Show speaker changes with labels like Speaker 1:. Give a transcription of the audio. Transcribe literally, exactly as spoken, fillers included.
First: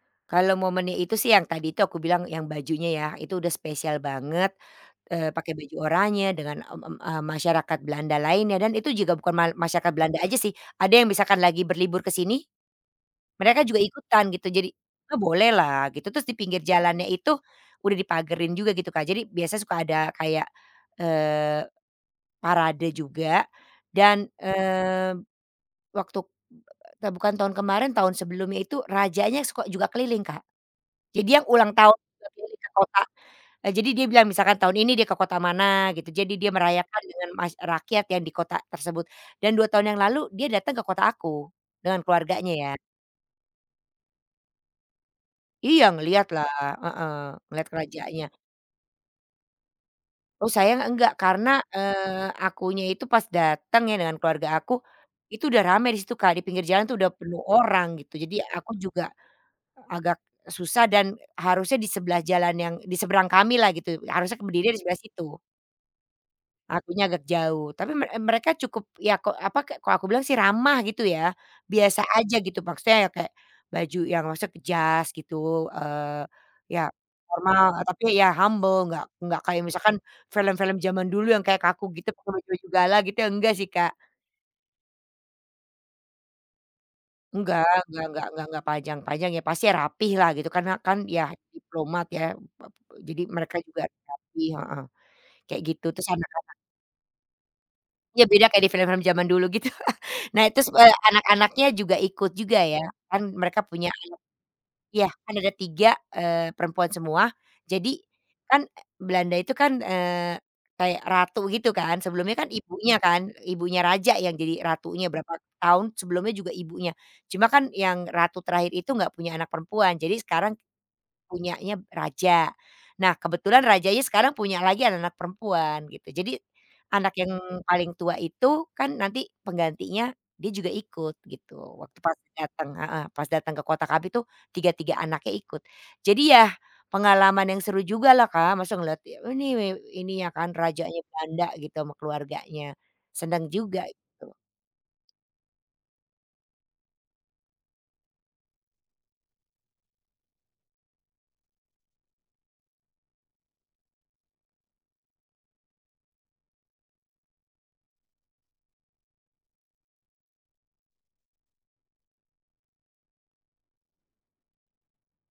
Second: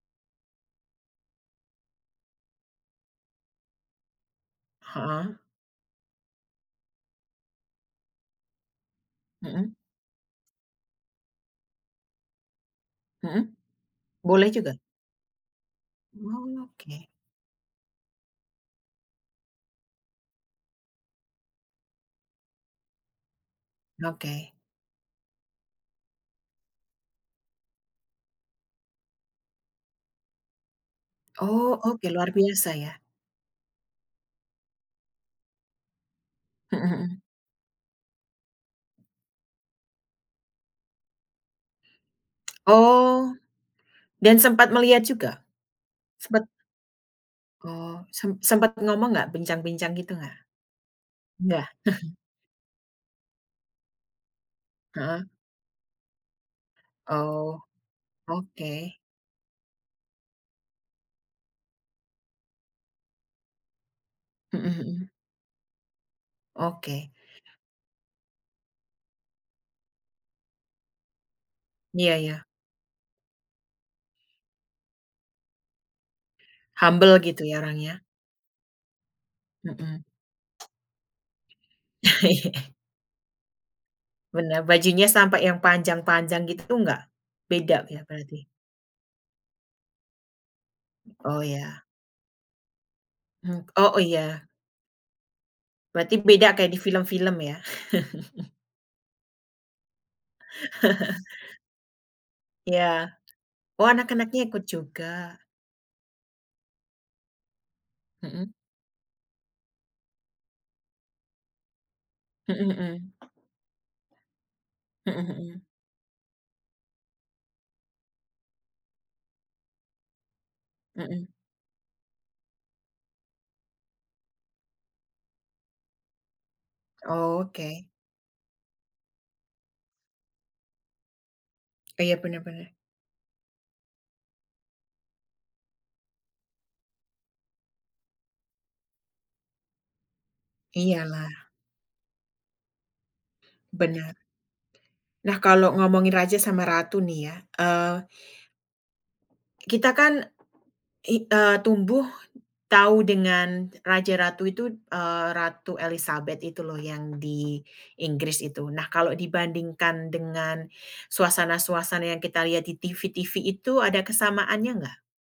Speaker 1: Kalau momennya itu sih yang tadi itu aku bilang, yang bajunya ya, itu udah spesial banget,
Speaker 2: Heeh.
Speaker 1: eee, pakai baju oranye dengan, m m eee, masyarakat Belanda lainnya dan itu juga bukan mal
Speaker 2: Mhm.
Speaker 1: masyarakat Belanda aja sih. Ada yang misalkan lagi berlibur ke sini
Speaker 2: Mhm.
Speaker 1: mereka juga ikutan gitu
Speaker 2: Boleh
Speaker 1: jadi
Speaker 2: juga?
Speaker 1: oh, bolehlah gitu. Terus di pinggir
Speaker 2: Oke.
Speaker 1: jalannya itu udah dipagarin juga gitu, Kak. Jadi biasa suka ada kayak, eee, parade juga dan,
Speaker 2: Oke.
Speaker 1: mmm, waktu, eee, ta bukan tahun kemarin, tahun sebelumnya itu rajanya suko juga keliling, Kak. Jadi yang ulang
Speaker 2: Oh,
Speaker 1: tahun
Speaker 2: oke luar
Speaker 1: keliling ke
Speaker 2: biasa ya.
Speaker 1: kota, eee, jadi dia bilang misalkan tahun ini dia ke kota mana gitu, jadi dia
Speaker 2: Mhm
Speaker 1: merayakan
Speaker 2: mhm.
Speaker 1: dengan mass eee, rakyat ya di kota tersebut dan dua tahun yang lalu dia datang ke kota aku dengan keluarganya ya.
Speaker 2: Oh, dan sempat melihat juga?
Speaker 1: Iya ngelihatlah,
Speaker 2: Sempet
Speaker 1: heeh, ngelihat ke
Speaker 2: Oh, sem
Speaker 1: rajanya.
Speaker 2: sempat ngomong enggak? Bincang-bincang gitu enggak?
Speaker 1: Oh, saya enggak karena,
Speaker 2: Enggak.
Speaker 1: eee, akunya itu pas datang ya dengan keluarga aku,
Speaker 2: Heeh.
Speaker 1: itu udah rame di situ, Kak, di pinggir jalan tuh udah penuh
Speaker 2: Oh,
Speaker 1: orang gitu, jadi aku
Speaker 2: oke.
Speaker 1: juga, agak susah dan harusnya di sebelah jalan yang di seberang kamilah gitu, harusnya ke
Speaker 2: Mhm
Speaker 1: berdirinya di sebelah
Speaker 2: mhm.
Speaker 1: situ. Akunya
Speaker 2: Oke.
Speaker 1: agak jauh, tapi me eee, mereka cukup ya ko apa, kayak kalau aku bilang sih ramah gitu ya, biasa
Speaker 2: Iya
Speaker 1: aja
Speaker 2: iya.
Speaker 1: gitu, maksudnya ya kayak baju yang maksudnya ke jas gitu, eee, iya
Speaker 2: Humble gitu ya
Speaker 1: normal,
Speaker 2: orangnya?
Speaker 1: tapi iya humble enggak enggak kayak misalkan
Speaker 2: Mhm.
Speaker 1: film-film zaman dulu yang kayak kaku gitu, pake
Speaker 2: Iya.
Speaker 1: baju gala gitu iya enggak sih, Kak.
Speaker 2: Benar. Bajunya sampai yang panjang-panjang gitu tuh enggak?
Speaker 1: Enggak
Speaker 2: Beda ya
Speaker 1: enggak enggak
Speaker 2: berarti?
Speaker 1: enggak enggak panjang-panjang, iya pasti rapilah gitu karena kan ya
Speaker 2: Oh, iya.
Speaker 1: diplomat ya, mmm, apa, eee, jadi mereka
Speaker 2: Hmm,
Speaker 1: juga
Speaker 2: oh oh
Speaker 1: rapih
Speaker 2: iya.
Speaker 1: heeh, kayak gitu, terus
Speaker 2: Berarti
Speaker 1: anak-anak
Speaker 2: beda kayak di film-film ya?
Speaker 1: Iya beda kayak di film-film zaman dulu gitu. Nah terus, eee, anak-anaknya juga ikut juga
Speaker 2: Iya.
Speaker 1: ya. Kan mereka
Speaker 2: Oh,
Speaker 1: punya anak
Speaker 2: anak-anaknya ikut juga.
Speaker 1: iya, kan ada tiga, eee, perempuan semua. Jadi
Speaker 2: Mhm.
Speaker 1: kan, eee, Belanda itu kan, eee, kayak ratu begitu kan, sebelumnya kan
Speaker 2: Mhm
Speaker 1: ibunya
Speaker 2: mhm.
Speaker 1: kan, ibunya raja yang jadi ratunya
Speaker 2: Mhm
Speaker 1: berapa
Speaker 2: mhm.
Speaker 1: tahun, sebelumnya juga ibunya. Cuma kan yang ratu terakhir itu enggak punya anak perempuan, jadi sekarang
Speaker 2: Mhm.
Speaker 1: punyanya raja. Nah kebetulan rajanya sekarang punya lagi anak-anak perempuan gitu. Jadi anak yang
Speaker 2: Oke.
Speaker 1: paling tua itu kan nanti penggantinya, dia juga ikut gitu waktu
Speaker 2: Eh,
Speaker 1: pas
Speaker 2: iya benar
Speaker 1: datang
Speaker 2: benar.
Speaker 1: heeh, pas datang ke kota kami tuh tiga tiga anaknya ikut. Jadi yah pengalaman yang seru jugalah, Kak, masa ngelihat, oh ini wew ininya kan rajanya Belanda
Speaker 2: Iyalah.
Speaker 1: gitu ama keluarganya. Senang juga
Speaker 2: Benar.
Speaker 1: gitu.
Speaker 2: Nah kalau ngomongin raja sama ratu nih ya, eee kita kan i eee, tumbuh tahu dengan raja ratu itu, eee, Ratu Elizabeth itu loh yang di Inggris itu. Nah kalau dibandingkan dengan suasana-suasana yang kita lihat di TV-TV itu ada kesamaannya enggak?